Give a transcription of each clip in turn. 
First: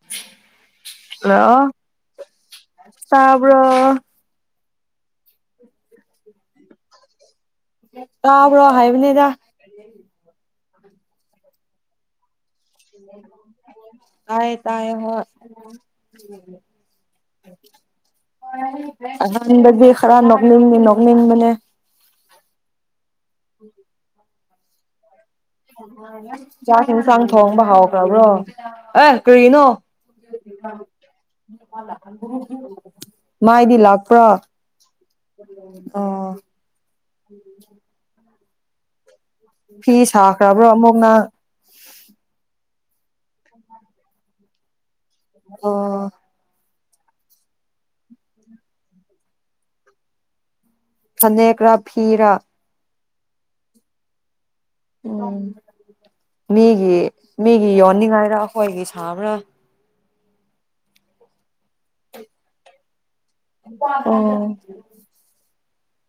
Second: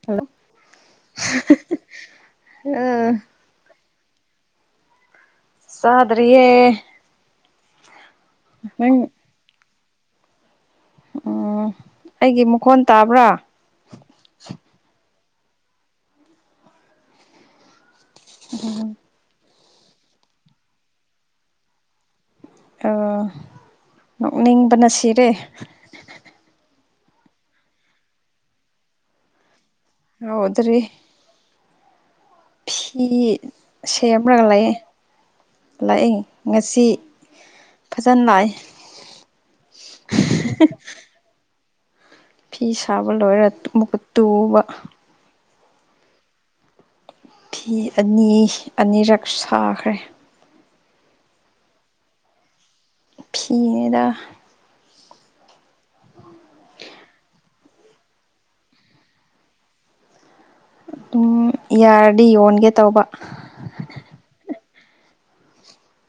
[unintelligible] ꯄꯨ꯭ꯔꯣ꯫ ꯆꯥꯗ꯭ꯔꯤꯑꯦ ꯇꯥꯕ꯭ꯔꯣ ꯅꯪ ꯍꯥꯏꯕꯅꯤꯗ ꯑꫭ ꯑꯩꯒꯤ ꯃꯈꯣꯟ ꯇꯥꯕ꯭ꯔꯥ ꯇꯥꯏꯌꯦ ꯇꯥꯏꯌꯦ ꯍꯣꯏ꯫ [inaudible] ꯑꯍꯥꯟꯕꯗꯗꯤ ꯈꯔ ꯅꯣꯛꯅꯤꯡꯗꯤ ꯅꯣꯛꯅꯤꯡꯕꯅꯦ꯫ ꯑꯥ꯫ [inaudible] ꯅꯣꯛꯅꯤꯡꯕꯅ ꯁꯤꯔꯦ꯫ ꯆꯥꯛ ꯏꯟꯁꯥꯡ ꯊꯣꯡꯕ ꯍꯥꯎꯈ꯭ꯔꯕ꯭ꯔꯣ ꯑꯦ ꯀꯔꯤꯅꯣ꯫ ꯉꯧꯗ꯭ꯔꯤ꯫ [unintelligible] ꯐꯤ ꯃꯥꯏꯗꯤ ꯂꯥꯛꯄ꯭ꯔꯥ ꯁꯦꯝꯔꯒ ꯂꯩꯌꯦ ꯂꯥꯛꯏ ꯑꯣ ꯉ ꯁꯤ ꯐꯖꯅ ꯂꯥꯛꯏ꯫ ꯐꯤ ꯁꯥꯈ꯭ꯔꯕ꯭ꯔꯣ ꯑꯃꯨꯛ ꯅꯪ꯫ ꯐꯤ ꯁꯥꯕ ꯂꯣꯏꯔꯒ ꯇꯨ ꯑꯃꯨꯛꯀ ꯇꯨꯕ꯫ ꯑꯣ ꯐꯤ ꯑꯅꯤ ꯑꯅꯤꯔꯛ ꯁꯥꯈ꯭ꯔꯦ ꯐꯅꯦꯛꯔꯥ ꯐꯤꯔꯥ ꯐꯅꯦꯗ ꯎꯝ ꯃꯤꯒꯤ ꯃꯤꯒꯤ ꯌꯣꯟꯅꯤꯡꯉꯥꯏꯔ ꯑꯩꯈꯣꯏꯒꯤ ꯁꯥꯕ꯭ꯔꯥ ꯎꯝ ꯌꯥꯔꯗꯤ ꯌꯣꯟꯒꯦ ꯇꯧꯕ ꯎꯝ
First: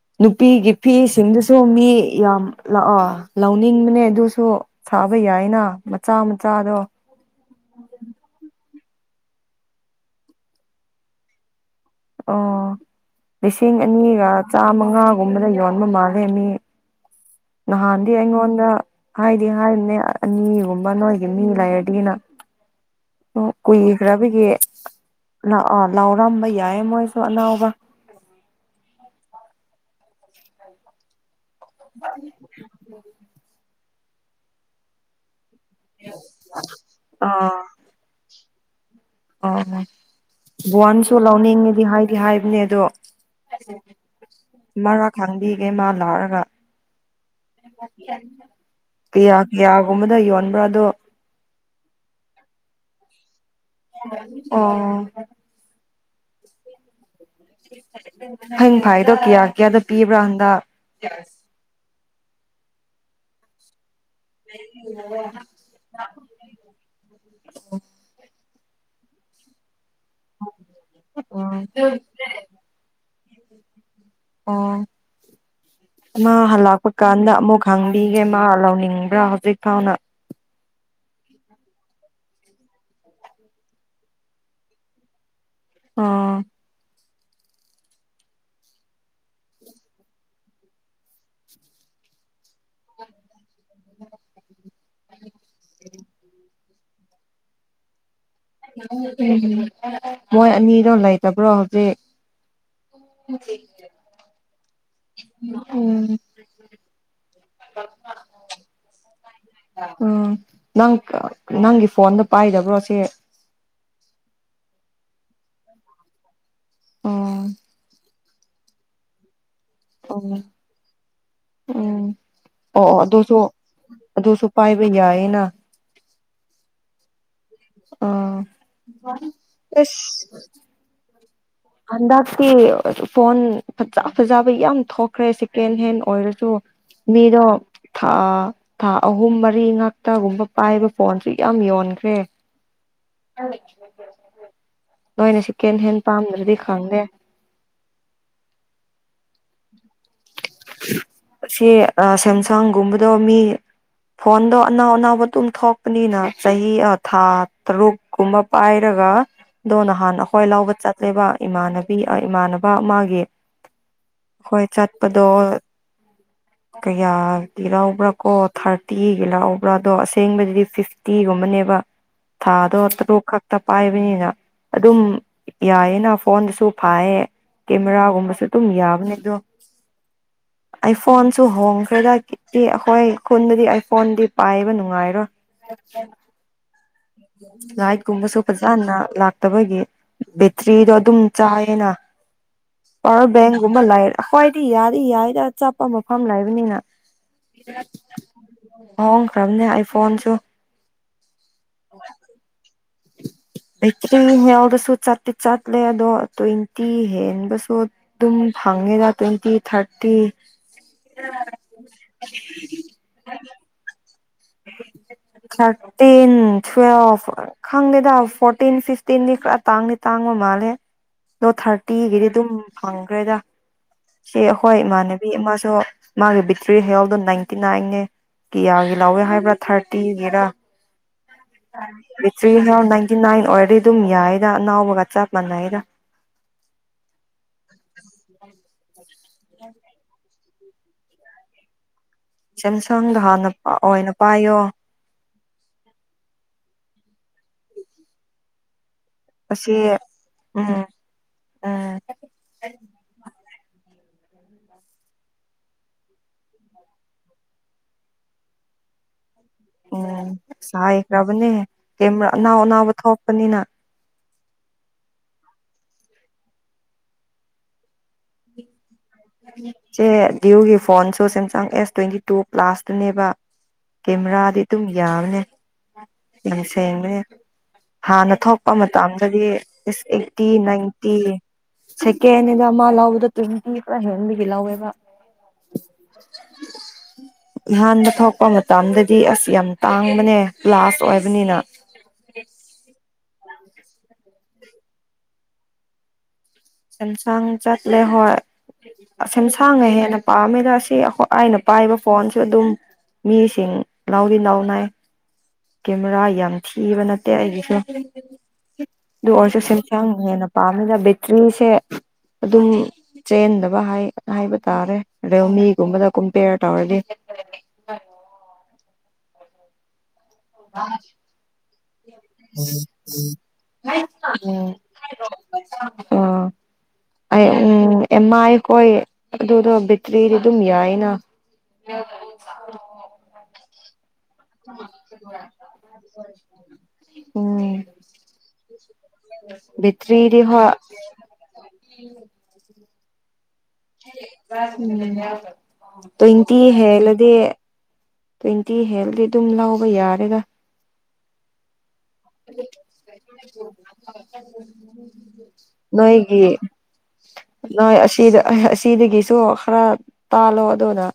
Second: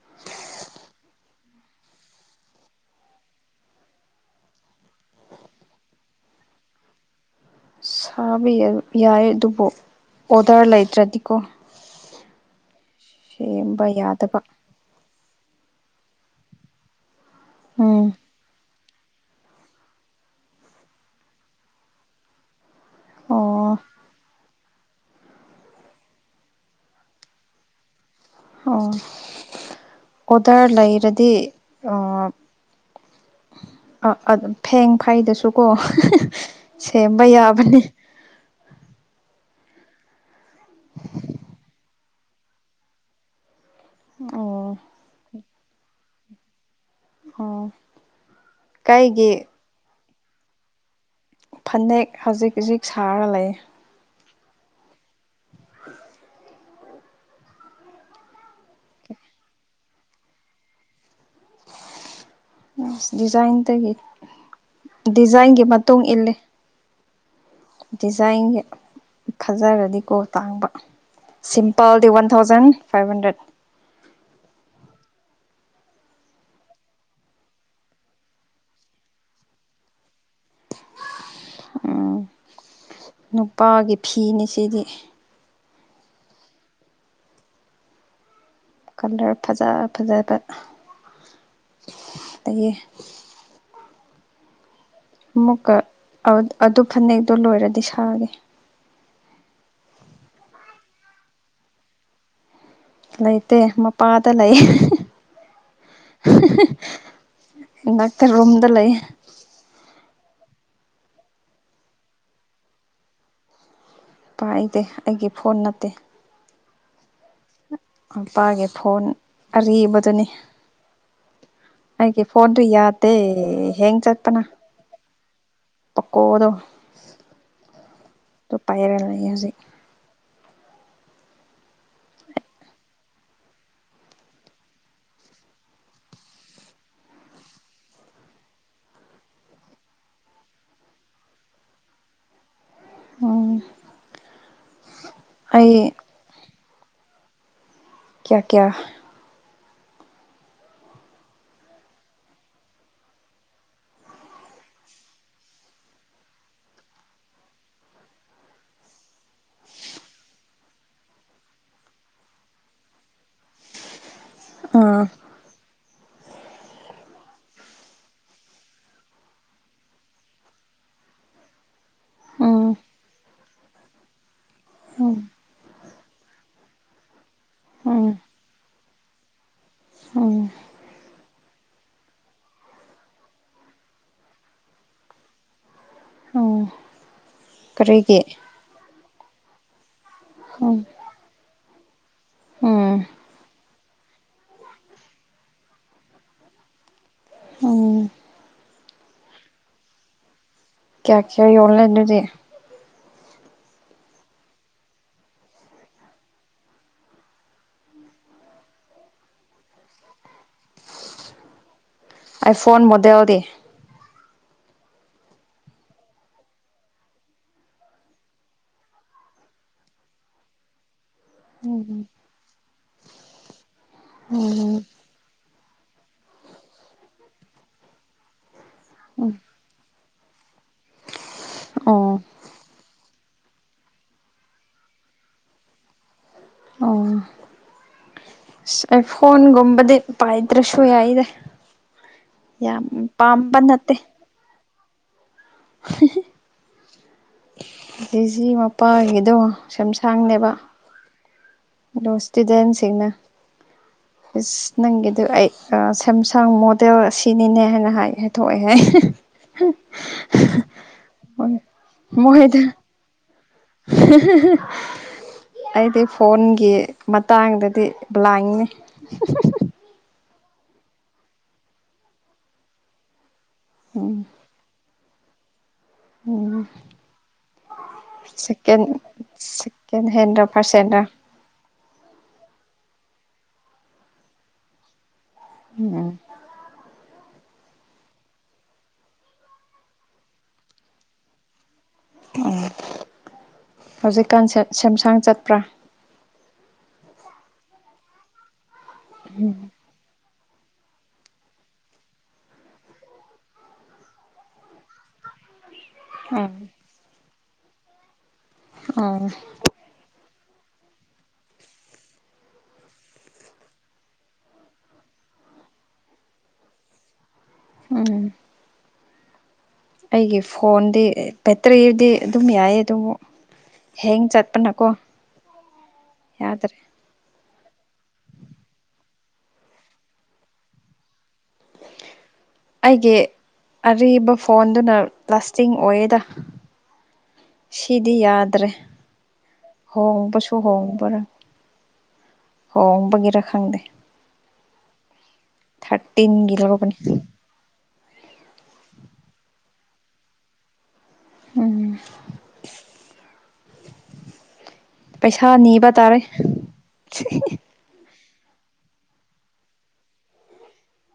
ꯎ ꯅꯨꯄꯤꯒꯤ ꯐꯤꯁꯤꯡꯗꯨꯁꯨ ꯃꯤ ꯌꯥꯝ ꯂꯥꯛꯑꯣ ꯂꯧꯅꯤꯡꯕꯅꯦ ꯑꯗꯨꯁꯨ ꯁꯥꯕ ꯌꯥꯏꯅ ꯃꯆꯥ ꯃꯆꯥꯗꯣ ꯁꯥ ꯌꯥꯏ ꯑꯗꯨꯕꯨ ꯑꯣꯗꯔ ꯂꯩꯇ꯭ꯔꯗꯤꯀꯣ ꯑꯣ ꯂꯤꯁꯤꯡ ꯁꯦꯝꯕ ꯑꯅꯤꯒ ꯌꯥꯗꯕ ꯆꯥꯃꯉꯥꯒꯨꯝꯕꯗ ꯌꯣꯟꯕ ꯃꯥꯜꯂꯦ ꯃꯤ ꯎꯝ ꯅꯍꯥꯟꯗꯤ ꯑꯩꯉꯣꯟꯗ ꯍꯥꯏꯗꯤ ꯍꯥꯏꯕꯅꯦ ꯑꯅꯤꯒꯨꯝꯕ ꯅꯣꯏꯒꯤ ꯃꯤ ꯂꯩꯔꯗꯤꯅ ꯑꯣ ꯀꯨꯏꯈ꯭ꯔꯕꯒꯤ ꯂ ꯂꯥꯎꯔꯝꯕ ꯌꯥꯏ ꯃꯣꯏꯁꯨ ꯑꯅꯥꯎꯕ ꯑꯣ ꯑꯣꯗꯔ ꯂꯩꯔꯗꯤ [unintelligible] ꯑ ꯑꯗꯨ ꯐꯦꯡ ꯐꯩꯗꯁꯨꯀꯣ ꯁꯦꯝꯕ ꯌꯥꯕꯅꯤ ꯑ ꯕꯋꯥꯟꯁꯨ ꯂꯧꯅꯤꯡꯉꯦꯗꯤ ꯍꯥꯏꯗꯤ ꯍꯥꯏꯕꯅꯦ ꯑꯗꯣ ꯑꯣ ꯃꯔꯥ ꯈꯥꯡꯕꯤꯒꯦ ꯃꯥ ꯂꯥꯎꯔꯒ ꯑꯣ ꯀꯩꯒꯤ ꯀꯌꯥ ꯀꯤꯌꯥꯒꯨꯝꯕꯗ ꯌꯣꯟꯕ꯭ꯔꯥ ꯑꯗꯣ ꯐꯅꯦꯛ ꯍꯧꯖꯤꯛ ꯍꯧꯖꯤꯛ ꯁꯥꯔ ꯂꯩ ꯑꯣ ꯍꯌꯦꯡ ꯐꯥꯏꯗꯣ ꯀꯌꯥ ꯀꯌꯥꯗꯣ ꯄꯤꯕ꯭ꯔꯥ ꯍꯟꯗꯛ ꯗꯤꯖꯥꯏꯟ ꯇꯒꯤ ꯗꯤꯖꯥꯏꯟꯒꯤ ꯃꯇꯨꯡ ꯏꯜꯂꯤ ꯗꯤꯖꯥꯏꯟꯒꯤ ꯐꯖꯔꯗꯤꯀꯣ ꯇꯥꯡꯕ ꯑꯣ ꯁꯤꯝꯄꯜꯗꯤ one two thousand five hundred ꯑꯣ ꯃꯥ ꯍꯜꯂꯛꯄ ꯀꯥꯟꯗ ꯑꯃꯨꯛ ꯍꯪꯕꯤꯒꯦ ꯃꯥ ꯂꯧꯅꯤꯡꯕ꯭ꯔꯥ ꯍꯧꯖꯤꯛ ꯐꯥꯎꯅ ꯎꯝ ꯅꯨꯄꯥꯒꯤ ꯐꯤꯅꯤ ꯁꯤꯗꯤ ꯑꯣ ꯀꯂꯔ ꯐꯖ ꯐꯖꯕ ꯑꯗꯒꯤ ꯑꯃꯨꯛꯀ ꯑꯗꯨ ꯐꯅꯦꯛꯇꯣ ꯂꯣꯏꯔꯗꯤ ꯁꯥꯒꯦ ꯎꯝ ꯃꯣꯏ ꯑꯅꯤꯔꯣ ꯂꯩꯇꯕ꯭ꯔꯣ ꯍꯧꯖꯤꯛ ꯂꯩꯇꯦ ꯃꯄꯥꯗ ꯂꯩ ꯗꯛꯇ ꯔꯨꯝꯝꯗ ꯂꯩ ꯎꯝ ꯅꯪ ꯅꯪꯒꯤ ꯐꯣꯟꯗ ꯄꯥꯏꯗꯕ꯭ꯔꯣ ꯁꯤꯦ ꯄꯥꯏꯗꯦ ꯑꯩꯒꯤ ꯐꯣꯟ ꯅꯠꯇꯦ ꯑꯣ ꯃꯄꯥꯒꯤ ꯐꯣꯟ ꯑꯔꯤꯕꯗꯨꯅꯤ ꯎꯝ ꯑꯩꯒꯤ ꯐꯣꯟꯗꯨ ꯑꯣ ꯑꯣ ꯌꯥꯗꯦ ꯑꯗꯨꯁꯨ ꯍꯦꯡ ꯆꯠꯄꯅ ꯑꯗꯨꯁꯨ ꯄꯥꯏꯕ ꯌꯥꯏꯌꯦꯅ ꯄꯀꯣ ꯑꯣꯗꯣ ꯑꯥ ꯇ ꯄꯥꯏꯔ ꯂꯩꯁꯤ ꯑꯁ ꯍꯟꯗꯛꯇꯤ ꯐꯣꯟ ꯐꯖ ꯐꯖꯕ ꯌꯥꯝ ꯊꯣꯛꯈ꯭ꯔꯦ ꯁꯦꯀꯦꯟ ꯍꯦꯟ ꯑꯣꯏꯔꯁꯨ ꯃꯤꯔꯣ ꯊꯥ ꯊꯥ ꯑꯍꯨꯝ ꯃꯔꯤ ꯉꯥꯛꯇꯒꯨꯝꯕ ꯄꯥꯏꯕ ꯐꯣꯟꯁꯨ ꯌꯥꯝ ꯌꯣꯟꯈ꯭ꯔꯦ ꯎꯝ ꯅꯣꯏꯅ ꯑꯩ ꯆꯀꯦꯟ ꯍꯦꯟ ꯄꯥꯝꯗ꯭ꯔꯗꯤ ꯈꯪꯗꯦ ꯀꯌꯥ ꯀꯌꯥ ꯁꯤ ꯁꯦꯝꯁꯥꯡꯒꯨꯝꯕꯗꯣ ꯃꯤ ꯐꯣꯟꯗꯣ ꯑꯅꯥꯎ ꯑꯅꯥꯎꯕ ꯑꯗꯨꯝ ꯊꯣꯛꯄꯅꯤꯅ ꯆꯍꯤ ꯊꯥ ꯇꯔꯨꯛ ꯀꯨꯝꯕ ꯄꯥꯏꯔꯒ ꯑꯗꯣ ꯅꯍꯥꯟ ꯑꯩꯈ꯭ꯋꯥ ꯂꯥꯎꯕ ꯆꯠꯂꯦꯕ ꯏꯃꯥꯟꯅꯕꯤ ꯏꯃꯥꯟꯅꯕ ꯃꯥꯒꯤ ꯍꯣꯏ ꯑꯥ ꯆꯠꯄꯗꯣ ꯀꯌꯥꯒꯤ ꯂꯕ꯭ꯔꯥ ꯀꯣ ꯊꯥꯔꯇꯤꯒꯤ ꯂꯎꯕ꯭ꯔꯥ ꯑꯗꯣ ꯑꯁꯦꯡꯕꯗꯨꯗꯤ ꯐꯤꯐꯇꯤꯒꯨꯝꯕꯅꯦꯕ ꯎꯝ ꯊꯥꯗꯣ ꯇꯔꯨꯛ ꯈꯛꯇ ꯄꯥꯏꯕꯅꯤꯅ ꯑꯗꯨꯝ ꯎꯝ ꯌꯥꯏꯌꯦꯅ ꯐꯣꯟꯗꯁꯨ ꯐꯥꯏꯌꯦ ꯎꯝ ꯀꯦꯃꯦꯔꯥꯒꯨꯝꯕꯁꯨ ꯑꯗꯨꯝ ꯌꯥꯕꯅꯦ ꯑꯗꯣ ꯑꯣ ꯐꯣꯟꯁꯨ ꯍꯣꯡꯈ꯭ꯔꯦꯗ ꯑꯩꯈꯣꯏ ꯈꯨꯟꯕꯨꯗꯤ ꯑꯩ ꯐꯣꯟꯗꯤ ꯄꯥꯏꯕ ꯅꯨꯡꯉꯥꯏꯔꯣꯏ ꯍ ꯎꯝ ꯂꯥꯏꯠ ꯀꯔꯤꯒꯤ ꯀꯨꯝꯕꯁꯨ ꯐꯖꯅ ꯂꯥꯛꯇꯕꯒꯤ ꯎꯝ ꯕꯦꯇ꯭ꯔꯤꯗꯣ ꯑꯗꯨꯝ ꯆꯥꯏꯌꯦꯅ ꯎꯝ ꯄꯋꯥꯔ ꯕꯦꯡꯒꯨꯝꯕ ꯂꯩ ꯑꯩꯣꯏꯗꯤ ꯌꯥꯗꯤ ꯌꯥꯏꯗ ꯃꯐꯝ ꯂꯩꯕꯅꯤꯅ ꯎꯝ ꯍꯣꯡꯈ꯭ꯔꯕꯅꯦ ꯑꯩ ꯐꯣꯟꯁꯨ ꯀꯌꯥ ꯀꯌꯥ ꯑꯣꯟꯂꯥꯏꯩꯅꯗꯤ ꯚꯦꯛꯇ꯭ꯔꯤ ꯌꯥꯎꯗꯁꯨ ꯆꯠꯇꯤ ꯆꯠꯂꯦ ꯑꯗꯣ ꯇ꯭ꯋꯦꯟꯇꯤ ꯍꯦꯟꯕꯁꯨ ꯑꯗꯨꯝ ꯐꯪꯉꯦꯗ ꯇ꯭ꯋꯦꯟꯇꯤ ꯊꯥꯔꯇꯤ ꯑꯥꯏ ꯐꯣꯟ ꯃꯗꯗ ꯊꯥꯔꯇꯤꯟ ꯇꯨꯋꯦꯜꯚ ꯈꯪꯗꯦꯗ ꯐꯣꯔꯇꯤꯟ ꯐꯤꯐꯇꯤꯟꯗꯤ ꯈꯔ ꯇꯥꯡꯗꯦ ꯇꯥꯡꯕ ꯃꯥꯜꯂꯦ ꯅꯣ ꯎꯝ ꯊꯥꯔꯇꯤꯒꯤꯗꯤ ꯑꯗꯨꯝ ꯐꯪꯈ꯭ꯔꯦꯗ ꯁꯤ ꯎꯝ ꯑꯩꯈꯣꯏ ꯏꯃꯥꯟꯅꯕꯤ ꯃꯥꯁꯨ ꯃꯥꯒꯤ ꯕꯦꯇ꯭ꯔꯤ ꯍꯦꯜꯦꯜꯗꯣ ꯅꯥꯏꯟꯇꯤ ꯅꯥꯏꯟꯅꯦ ꯀꯤꯌꯥꯒꯦ ꯂꯧꯋꯦ ꯎꯝ ꯍꯥꯏꯕ꯭ꯔꯥ ꯊꯥꯔꯇꯤꯒꯤꯔ ꯑꯣ ꯕꯦꯇ꯭ꯔꯤ ꯍ ꯅꯥꯏꯟꯇꯤ ꯅꯥꯏꯟ ꯑꯣꯏꯔꯗꯤ ꯑꯗꯨꯝ ꯌꯥꯏꯗ ꯑꯅꯥꯎꯕꯒ ꯆꯞ ꯃꯥꯟꯅꯩꯗ ꯑꯣ ꯑꯁ ꯐꯣꯟꯒꯨꯝꯕꯗꯤ ꯄꯥꯏꯗ꯭ꯔꯁꯨ ꯌꯥꯏꯗ ꯌꯥꯝ ꯄꯥꯝꯕ ꯅꯠꯇꯦ ꯄꯌꯣ ꯍ ꯖꯤ ꯃꯄꯥ ꯑꯣꯏꯒꯤꯗꯣ ꯑꯁꯤ ꯁꯦꯝꯁꯥꯡꯅꯦꯕ ꯎꯝ ꯎꯝ ꯔꯣꯁꯇꯤꯗꯦꯟꯁꯤꯡꯅ ꯏꯁꯁ ꯅꯪꯒꯤꯗ ꯑꯩ ꯁꯦꯝꯁꯥꯡ ꯃꯣꯗꯦꯜ ꯑꯁꯤꯅꯤꯅꯦ ꯍꯥꯏꯅ ꯍꯥꯏꯊꯣꯛꯑꯦ ꯍꯥꯏ ꯎꯝ ꯆꯥꯏꯈ꯭ꯔꯕꯅꯦ ꯍꯣꯏ ꯀꯃꯦꯥ ꯑꯅꯥꯎ ꯃꯣꯏꯗ ꯑꯅꯥꯎꯕ ꯊꯣꯛꯄꯅꯤꯅ [unintelligible] ꯑꯩꯗꯤ ꯐꯣꯟꯒꯤ ꯃꯇꯥꯡꯗꯗꯤ ꯂ ꯂꯥꯡꯅꯤ ꯁꯦ ꯚꯤꯌꯨꯒꯤ ꯐꯣꯟꯁꯨ ꯁꯦꯝꯁꯪ ꯑꯦꯁ ꯇ꯭ꯋꯦꯟꯇꯤ ꯇꯨ ꯀ꯭ꯂꯥꯁꯇꯨꯅꯦꯕ ꯎꯝ ꯀꯦꯃꯦꯔꯥꯗꯤ ꯑꯗꯨꯝ ꯌꯥꯕꯅꯦ ꯌꯥꯝ ꯎꯝ ꯁꯦꯡꯕꯅꯦ ꯍꯥꯟꯅ ꯊꯣꯛꯄ ꯁꯦꯀꯦꯟ ꯃꯇꯝꯗꯗꯤ ꯏꯁ ꯁꯦꯀꯦꯟ ꯍꯦꯟꯔ ꯑꯩꯠꯇꯤ ꯐꯥꯔꯁ ꯍꯦꯟꯔ ꯅꯥꯏꯟꯇꯤ ꯁꯦꯀꯦꯟꯗ ꯑꯃ ꯂꯕꯗ ꯇ꯭ꯋꯦꯟꯇꯤ ꯈꯔ ꯍꯦꯟꯕꯒꯤ ꯂꯧꯥꯎꯋꯦꯕ ꯎꯝ ꯏꯍꯥꯟꯕ ꯊꯣꯛꯄ ꯃꯇꯝꯗꯗꯤ ꯑꯁ ꯌꯥꯝ ꯇꯥꯡꯕꯅꯦ ꯂꯥꯁ ꯑꯣꯏꯕꯅꯤꯅ ꯎꯝ ꯍꯧꯖꯤꯛꯀꯥꯟ ꯁꯦꯝꯁꯥꯡ ꯆꯠꯄ꯭ꯔꯥ ꯁꯦꯝꯁꯥꯡ ꯆꯠꯂꯦ ꯍꯣꯏ ꯁꯦꯝꯁꯥꯡꯦ ꯍꯦꯟꯅ ꯄꯥꯝꯃꯦꯅ ꯁꯤ ꯑꯩꯈꯣꯏ ꯑꯩꯅ ꯄꯥꯏꯕ ꯐꯣꯟꯁꯨ ꯑꯗꯨꯝ ꯃꯤꯁꯤꯡ ꯂꯅꯥꯔꯤ ꯂꯅꯥꯎꯅꯥꯏ ꯀꯦꯃꯦꯔꯥ ꯌꯥꯝ ꯎꯝ ꯊꯤꯕ ꯅꯠꯇꯦ ꯑꯩꯒꯤꯁꯨ ꯎꯝ ꯑꯗꯨ ꯑꯣꯏꯔꯁꯨ ꯌꯥꯝ ꯍꯦꯟꯅ ꯄꯥꯝꯃꯤꯅ ꯕꯦꯇ꯭ꯔꯤꯁꯦ ꯑꯗꯨꯝ ꯆꯦꯟꯗꯕ ꯍꯥꯏꯕ ꯇꯥꯔꯦ ꯑꯗꯣ ꯃꯤꯒꯨꯝꯕꯗ ꯀꯝꯄꯦꯌꯔ ꯇꯧꯔꯗꯤ ꯎꯝ ꯑꯩꯒꯤꯦ ꯐꯣꯟꯗꯤ ꯕꯦꯇ꯭ꯔꯤꯗꯤ ꯑꯗꯨꯝ ꯌꯥꯏꯌꯦ ꯑꯗꯨꯕꯨ ꯍꯦꯡ ꯆꯠꯄꯅꯀꯣ ꯑ ꯌꯥꯗ꯭ꯔꯦ ꯎꯝ ꯑꯦꯝꯃꯥꯏꯈꯣꯏ ꯑꯗꯨꯗꯣ ꯕꯦꯇ꯭ꯔꯤꯗꯤ ꯑꯗꯨꯝ ꯌꯥꯏꯅ ꯍ ꯑꯩꯒꯤ ꯑꯔꯤꯕ ꯐꯣꯟꯗꯨꯅ ꯂꯥꯁꯇꯤꯡ ꯑꯣꯏꯌꯦꯗ ꯎꯝ ꯁꯤꯗꯤ ꯌꯥꯗ꯭ꯔꯦ ꯕꯦꯇ꯭ꯔꯤꯗꯤ ꯍꯣꯡꯕꯁꯨ ꯍꯣꯏ ꯍꯣꯡꯕꯔꯥ ꯍꯣꯡꯕꯒꯤꯔ ꯈꯪꯗꯦ ꯇ ꯊꯥꯔꯇꯤꯟꯒꯤ ꯏꯇꯤ ꯍꯦ ꯂꯧꯕꯅꯤ ꯂꯗꯤꯦ ꯇ꯭ꯋꯦꯟꯇꯤ ꯍꯦꯜꯗꯤ ꯑꯗꯨꯝ ꯂꯥꯎꯕ ꯌꯥꯔꯦꯒ ꯎꯝ ꯄꯩꯁꯥ ꯅꯤꯕ ꯇꯥꯔꯦ ꯅꯣꯏꯒꯤ ꯅꯣꯏ ꯑꯁꯤꯗ ꯑꯁꯤꯗꯒꯤꯁꯨ ꯈꯔ ꯇꯥꯜꯂꯣ ꯑꯗꯨꯅ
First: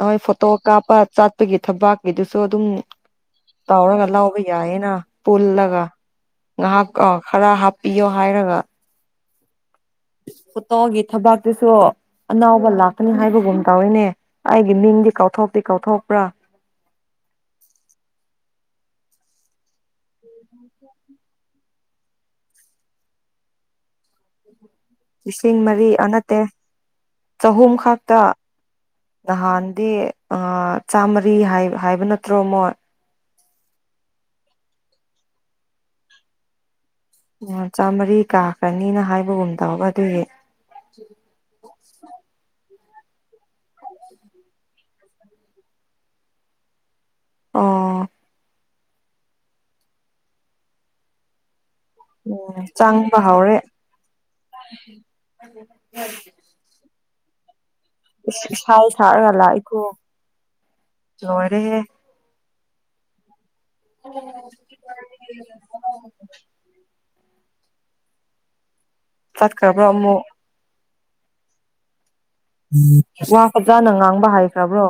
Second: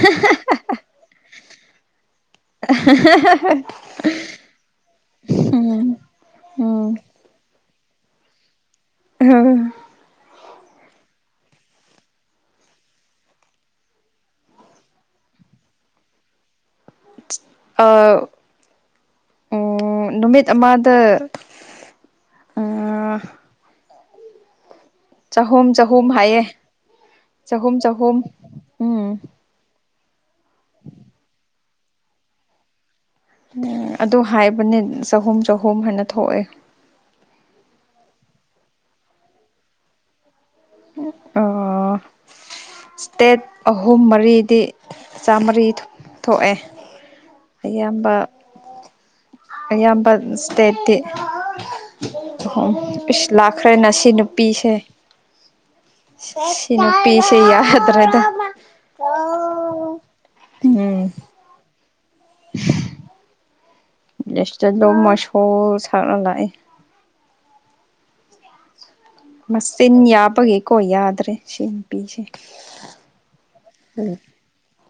ꯅꯣꯏ ꯐꯣꯇꯣ ꯀꯥꯞꯄ ꯆꯥꯠꯄꯒꯤ ꯊꯕꯛ ꯒꯤꯗꯨꯁꯨ ꯑꯗꯨꯝ ꯇꯥꯎꯔꯒ ꯂꯥꯎꯕ ꯌꯥꯏꯌꯦꯅ ꯄꯨꯜꯂꯒ ꯎꯝ ꯉꯍꯥꯛ ꯈꯔ ꯍꯥꯞꯄꯤꯌꯣ ꯍꯥꯏꯔꯒ ꯑ ꯐꯣꯠꯇꯣꯒꯤ ꯊꯕꯇꯨꯁꯨ ꯑꯅꯥꯎꯕ ꯂꯥꯛꯀꯅꯤ ꯍꯥꯏꯕꯒꯨꯝ ꯇꯧꯔꯤꯅꯦ ꯑꯩꯒꯤ ꯃꯤꯡꯗꯤ ꯀꯥꯎꯊꯣꯛꯇꯤ ꯀꯥꯎꯊꯣꯛꯄ꯭ꯔꯥ ꯑ ꯎꯝ ꯅꯨꯃꯤꯠ ꯑꯃꯗ ꯑꯥ ꯂꯤꯁꯤꯡ ꯆꯍꯨꯝ ꯃꯔꯤ ꯆꯍꯨꯝ ꯑꯣꯠꯇꯦ ꯍꯥꯏꯌꯦ ꯆꯍꯨꯝ ꯈꯥꯛꯛꯇ ꯎꯝ ꯅꯍꯥꯟꯗꯤ ꯆꯥꯃꯔꯤ ꯍꯥꯏꯕ ꯅꯠꯇ꯭ꯔꯣ ꯃꯣ ꯎꯝ ꯑꯗ ꯍꯥꯏꯕꯅꯦ ꯆꯍꯨꯝ ꯆꯍꯨꯝ ꯍꯥꯏꯅ ꯊꯣꯛꯑꯦ ꯑꯣ ꯆꯥꯝꯃꯔꯤ ꯀꯥꯈ꯭ꯔꯅꯤꯅ ꯍꯥꯏꯕꯒꯨꯝ ꯇꯧꯔꯒ ꯑꯗꯨꯏꯒꯤ ꯏꯁꯇꯦꯠ ꯑꯍꯨꯝ ꯃꯔꯤꯗꯤ ꯆꯥꯝꯃꯔꯤ ꯊꯣꯛꯑꯦ ꯑꯣ ꯑꯌꯥꯝꯕ ꯑꯌꯥꯝꯕ ꯏꯁꯇꯦꯠꯇꯤ ꯎꯝ ꯆꯪꯕ ꯏꯁꯁ ꯍꯧꯔꯦ ꯂꯥꯛꯈ꯭ꯔꯦꯅꯁꯤ ꯅꯨꯄꯤꯁꯦ ꯁꯤꯅꯤꯄꯤꯁ ꯑꯗꯨꯗ꯭ꯔ ꯏꯁꯥ ꯁꯛꯔꯒ ꯂꯥꯛꯏꯈꯣ ꯂꯣꯏꯔꯦꯍꯦ ꯁꯇꯗꯣ ꯃꯥꯏꯁꯨꯣ ꯁꯥꯟꯅꯥ ꯂꯥꯛꯑꯦ ꯆꯠꯈ꯭ꯔꯕ꯭ꯔꯣ ꯃꯆꯤꯟ ꯑꯃꯨꯛ ꯌꯥꯕꯒꯤꯀꯣ ꯌꯥꯗ꯭ꯔꯦ ꯁꯤ ꯅꯨꯄꯤꯁꯦ ꯎ ꯋꯥ ꯐꯖꯥꯅ ꯉꯥꯡꯕ ꯍꯥꯏꯈ꯭ꯔꯕ꯭ꯔꯣ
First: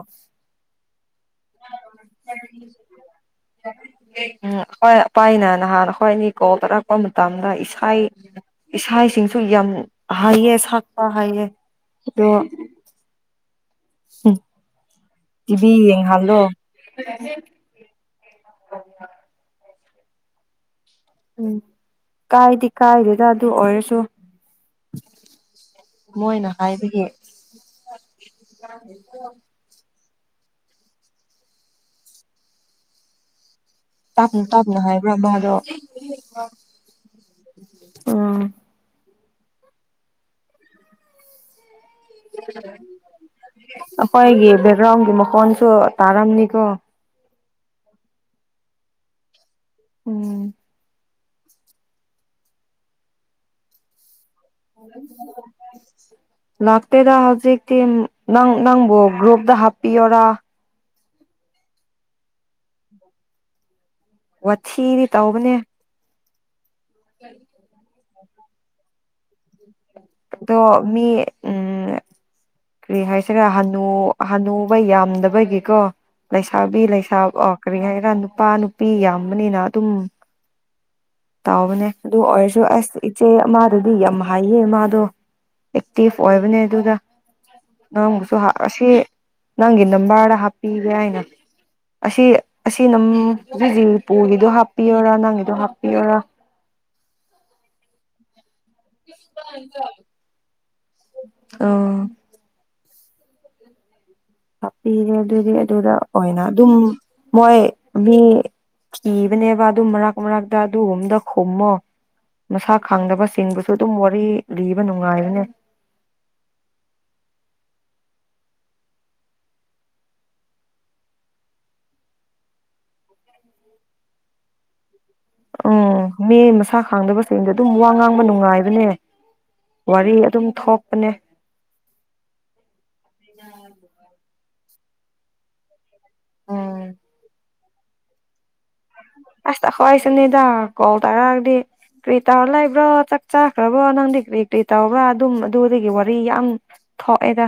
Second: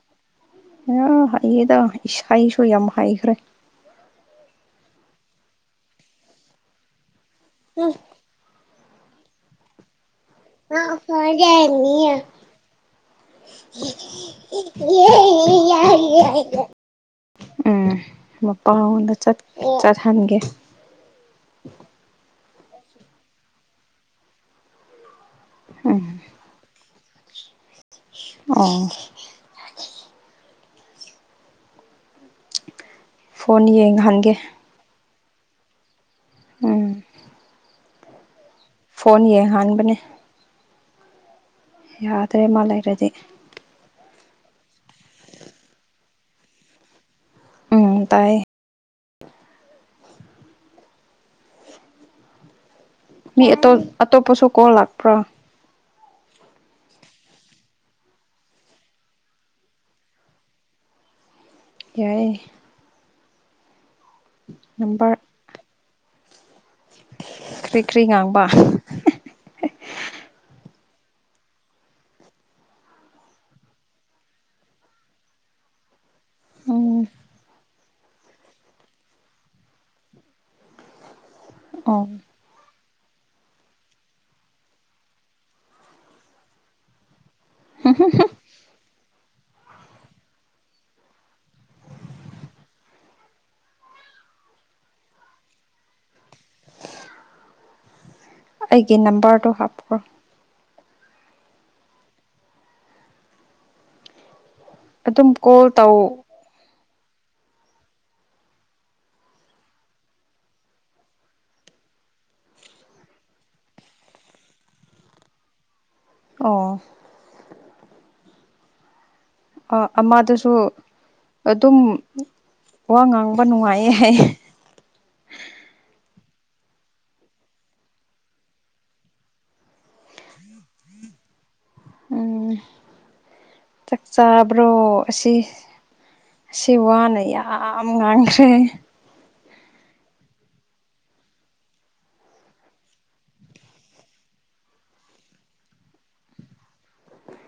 ꯑ ꯍꯥꯏꯌꯦꯗ ꯏꯁꯥꯁꯨ ꯌꯥꯝ ꯍꯈ꯭ꯔꯦ ꯎꯝ ꯑꯩꯈꯣꯏ ꯑꯄꯅ ꯅꯍꯥꯟ ꯑꯩꯈꯣꯏ ꯑꯅꯤ ꯀꯣꯜ ꯇꯥꯔꯛꯄ ꯃꯇꯝꯗ ꯏꯁꯥ ꯏꯁꯥꯁꯤꯡꯁꯨ ꯌꯥꯝ ꯍꯥꯏꯌꯦ ꯁꯛꯄ ꯍꯥꯏꯑ ꯑꯗꯣ ꯌꯦ ꯇꯤꯚꯤ ꯌꯦꯡꯍꯜꯂꯣ ꯌꯥꯔ ꯎꯝ ꯃꯄꯥꯡꯗ ꯆꯠꯍꯟꯒꯦ ꯎꯝ ꯀꯥꯏꯗꯤ ꯀꯥꯏꯗꯗ ꯑꯗꯨ ꯑꯣꯏꯔꯁꯨ ꯃꯣꯏꯅ ꯍꯥꯏꯕꯒꯤ ꯑ ꯐꯣꯟ ꯌꯦꯡ ꯇꯞꯅ ꯇꯞꯅꯍꯣꯏ ꯄꯨ ꯗ ꯎꯝ ꯐꯣꯟ ꯌꯦꯡꯍꯟꯥꯟꯕꯅꯦ ꯌꯥꯗ꯭ꯔꯦ ꯃꯥ ꯂꯩꯔꯗꯤ ꯑꯩꯈꯣꯏꯒꯤ ꯕꯦꯛꯒ꯭ꯔꯥꯎꯟꯒꯤ ꯃꯈꯣꯟꯁꯨ ꯇꯥꯔꯝꯅꯤꯀꯣ ꯎꯝ ꯇꯥꯏꯌꯦ ꯎꯝ ꯃꯤ ꯑꯇꯣꯟ ꯑꯇꯣꯞꯄꯁꯨꯛ ꯑ [inaudible] ꯂꯥꯛꯇꯦꯗ ꯍꯧꯖꯤꯛꯇꯤ ꯅꯪ ꯅꯪꯕꯨ ꯒ꯭ꯔꯨꯞꯗ ꯍꯥꯞꯄꯤꯌꯣꯔꯥ ꯌꯥꯏꯌꯦ ꯋꯥꯊꯤꯗꯤ ꯅꯝꯕꯔ ꯇꯧꯕꯅꯦ ꯎ ꯀ꯭ꯔꯤ [inaudible] ꯀ꯭ꯔꯤ ꯉꯥꯡꯕ ꯑꯗꯣ ꯃꯤ ꯎꯝ ꯀꯔꯤ ꯍꯥꯏꯁꯤꯔ ꯍꯅꯨ ꯍꯅꯨꯕ ꯌꯥꯝꯗꯕꯒꯤꯀꯣ ꯂꯩꯁꯥꯕꯤ ꯎꯝ ꯂꯩꯁꯥ ꯑꯣ ꯀꯔꯤ ꯍꯥꯏꯒꯦꯔꯥ ꯅꯨꯄꯥ ꯅꯨꯄꯤ ꯌꯥꯝꯕꯅꯤꯅ ꯑꯗꯨꯝ ꯇꯥꯎꯕꯅꯦ ꯑꯣ ꯑꯗꯨ ꯑꯣꯏꯔꯁꯨ ꯑꯁ ꯏꯆꯦ ꯑꯃꯗꯗꯤ ꯌꯥꯝ ꯍꯥꯏꯌꯦ ꯃꯥꯗꯣ ꯑꯦꯛꯇꯤꯚ ꯑꯣꯏꯕꯅꯦ ꯑꯗꯨꯒ ꯅꯪꯕꯨꯁꯨ ꯍꯥ ꯑꯁꯤ ꯅꯪꯒꯤ ꯅꯝꯕꯔꯗ ꯍꯥꯞꯄꯤꯒꯦ ꯍꯥꯏꯅ ꯑꯁꯤ ꯑꯁꯤ ꯅꯝ ꯍꯧꯖꯤꯍꯧꯖꯤꯄꯨꯒꯤꯗꯣ ꯍꯥꯞꯄꯤꯌꯣꯔꯥ ꯅꯪꯒꯤꯗꯣ ꯍꯥꯞꯄꯤꯌꯣꯔꯥ ꯑꯩꯒꯤ ꯅꯝꯕ꯭ꯔꯗꯣ ꯍꯥꯞꯈ꯭ꯔꯣ ꯑꯣ ꯄꯤꯔꯦ ꯑꯗꯨꯝ ꯑꯗꯨꯗꯤ ꯀꯣꯜ ꯑꯗꯨꯒ ꯇꯧ ꯑꯣꯏꯅ ꯑꯗꯨꯝ ꯃꯣꯏ ꯃꯤ ꯈꯤꯕꯅꯦꯕ ꯑꯗꯨ ꯃꯔꯛ ꯃꯔꯛꯇ ꯑꯗꯨꯒꯨꯝꯕꯗꯣ ꯈꯨꯝꯃꯣ ꯃꯁꯛ ꯈꯪꯗꯕꯁꯤꯡꯗꯨꯁꯨ ꯑꯗꯨꯝ ꯋꯥꯔꯤ ꯂꯤꯕ ꯅꯨꯡꯉꯥꯏꯕꯅꯦ ꯑꯣ ꯑ ꯑꯃꯗꯨꯁꯨ ꯑꯗꯨꯝ ꯋꯥ ꯉꯥꯡꯕ ꯅꯨꯡꯉꯥꯏꯌꯦ ꯍꯥꯏꯌꯦ ꯑꯣ ꯃꯤ ꯃꯁꯥ ꯈꯡꯗꯕꯁꯤꯡꯗꯣ ꯑꯗꯨꯝ ꯋꯥ ꯉꯥꯡꯕ ꯅꯨꯡꯉꯥꯏꯕꯅꯦ ꯋꯥꯔꯤ ꯑꯗꯨꯝ ꯊꯣꯛꯄꯅꯦ ꯎꯝ ꯆꯥꯛ ꯆꯥꯔꯕ꯭ꯔꯣ ꯑꯁꯤ ꯉꯁꯤ ꯎꯝ ꯋꯥ ꯃꯌꯥꯝ ꯉꯥꯡꯈ꯭ꯔꯦ ꯑꯁ ꯑꯩꯈꯣꯏꯁꯨꯅꯤꯗꯥ ꯀꯣꯜ ꯇꯧꯔꯛꯑꯒꯗꯤ ꯀꯔꯤ ꯇꯧꯔ ꯂꯩꯕ꯭ꯔꯣ ꯆꯥꯛ ꯆꯥꯈ꯭ꯔꯕꯣ ꯅꯪꯗꯤ ꯀꯔꯤ ꯀꯔꯤ ꯇꯧꯕ꯭ꯔꯥ ꯑꯗꯨꯝ ꯑꯗꯨꯗꯒꯤ ꯋꯥꯔꯤ ꯌꯥꯝ ꯊꯣꯛꯑꯦꯗ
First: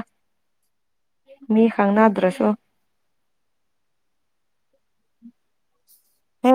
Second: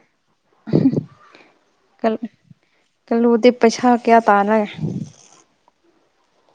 ꯃꯤ ꯈꯪꯅꯗ꯭ꯔꯁꯨ ꯀꯜꯂꯨꯗꯤ ꯄꯩꯁꯥ ꯀꯌꯥ ꯇꯥꯔꯦ ꯍꯦ